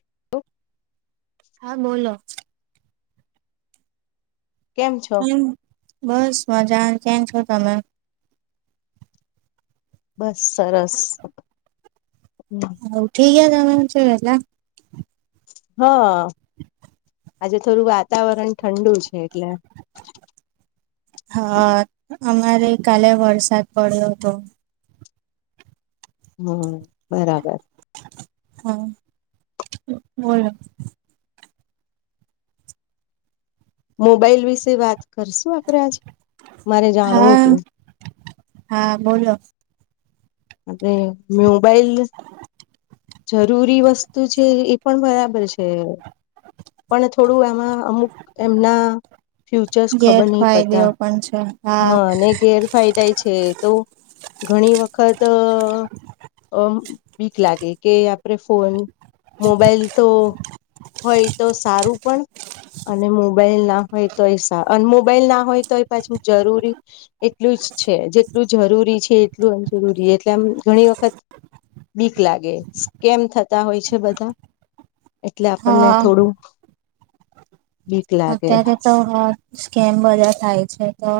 [inaudible] હા બોલો કેમ છો બસ મજા કેમ છો તમે? બસ સરસ ઉઠી ગયા તમે આજે વેલા હ. આજે થોડું વાતાવરણ ઠંડુ છે, એટલે હા અમારે કાલે વરસાદ પડ્યો હતો. હમ્મ બરાબર. હા બોલો. મોબાઈલ વિશે વાત કરશું આપણે આજે મારે જાણવું હા તું. હા બોલો. મોબાઈલ. જરૂરી વસ્તુ છે, એ પણ બરાબર છે. પણ થોડું આમાં અમુક એમના ફ્યુચર્સ ખબર નહીં ગેરફાયદેઓ પડતા પણ છે હા ને ગેરફાયદાય છે, તો ઘણી વખત અ બિક લાગે કે આપણે ફોન મોબાઈલ તો હોય તો સારું પણ અને મોબાઈલ ના હોય તો એ સા અને મોબાઈલ ના હોય તો એ પાછું જરૂરી એટલું જ છે જેટલું જરૂરી છે, એટલું અનજરૂરી એટલે આમ ઘણી વખત બીક લાગે સ્કેમ થતા હોય છે, બધા એટલે આપણને હા થોડું બીક લાગે અત્યારે તો સ્કેમ બધા થાય છે, તો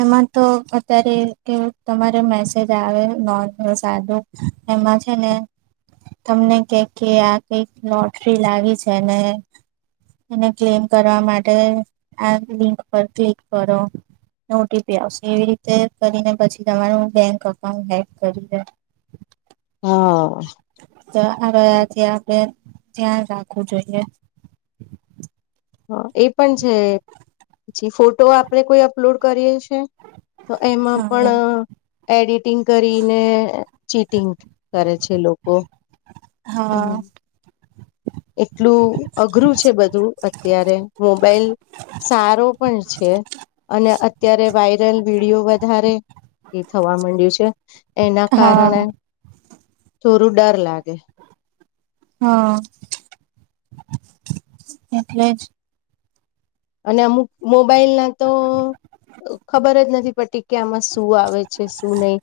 એમાં તો અત્યારે ત તમારે મેસેજ આવે નોંન સાદું એમાં છે ને તમને કે કે આ કઈક લોટરી લાગી છે, ને એને ક્લેમ કરવા માટે આ લિંક પર ક્લિક કરો ને ઓટીપી આવશે એવી રીતે કરીને પછી તમારું બેંક અએકાઉન્ટ હેક કરી લે [inaudible] તો આવાયાથી આપણે ધ્યાન રાખવું જોઈએ હ એ પણ છે, પછી ફોટો આપણે કોઈ અપલોડ કરીએ તો એમાં હા પણ એડિટિંગ કરીને ચીટિંગ કરે છે, લોકો હા. એટલું અઘરું છે, બધું અત્યારે મોબાઈલ સારો પણ છે, અને અત્યારે વાયરલ વિડીયો વધારે એ થવા માંડ્યું છે. એના હા કારણે થોડું ડર લાગે હમ એટલે જ અને અમુક મોબાઈલ ના તો ખબર જ નથી પતી કે આમાં શું આવે છે શું નહી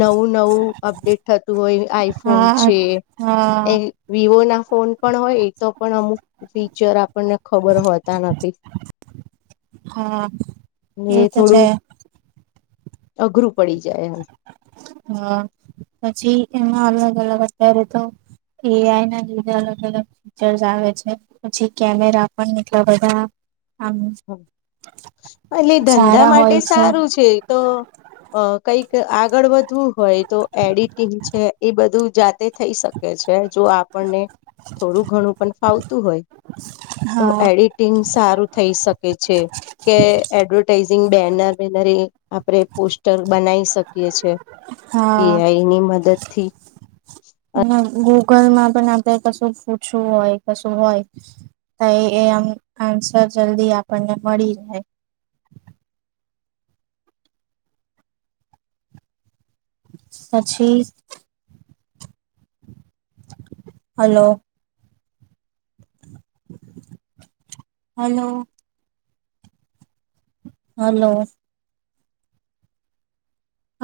નવું નવું અપડેટ તું હોય આઈફોન હા છે હા એ વિવો ના ફોન પણ હોય એ તો પણ અમુક ફીચર આપણને ખબર હોતા નથી. હા એ તો છે. અગ્રું. હા પછી એમાં અલગ અલગ અત્યારે તો એઆઈ ના લીધા અલગ અલગ ફીચર્સ આવે છે પછી કેમેરા પણ એટલા બધા આમ એટલે ધંધા સારા માટે હોય સારું છે તો કઈક કે આગળ વધવું હોય તો એડિટિંગ છે એ બધું જાતે થઈ શકે છે જો આપણને થોડું ઘણું પણ ફાવતું હોય. તો હા એડિટિંગ સારું થઈ શકે. કે એડવર્ટાઈઝિંગ બેનર વનર આપણે પોસ્ટર બનાવી શકીએ છે હા એઆઈ ની મદદથી ગૂગલ માં પણ આપણે કશું પૂછવું હોય કશું હોય. એમ આન્સર જલ્દી આપણને મળી જાય [inaudible] સાચી. હાલો. હલો. હલો.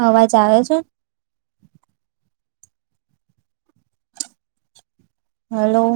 અવાજ આવે છે. હલો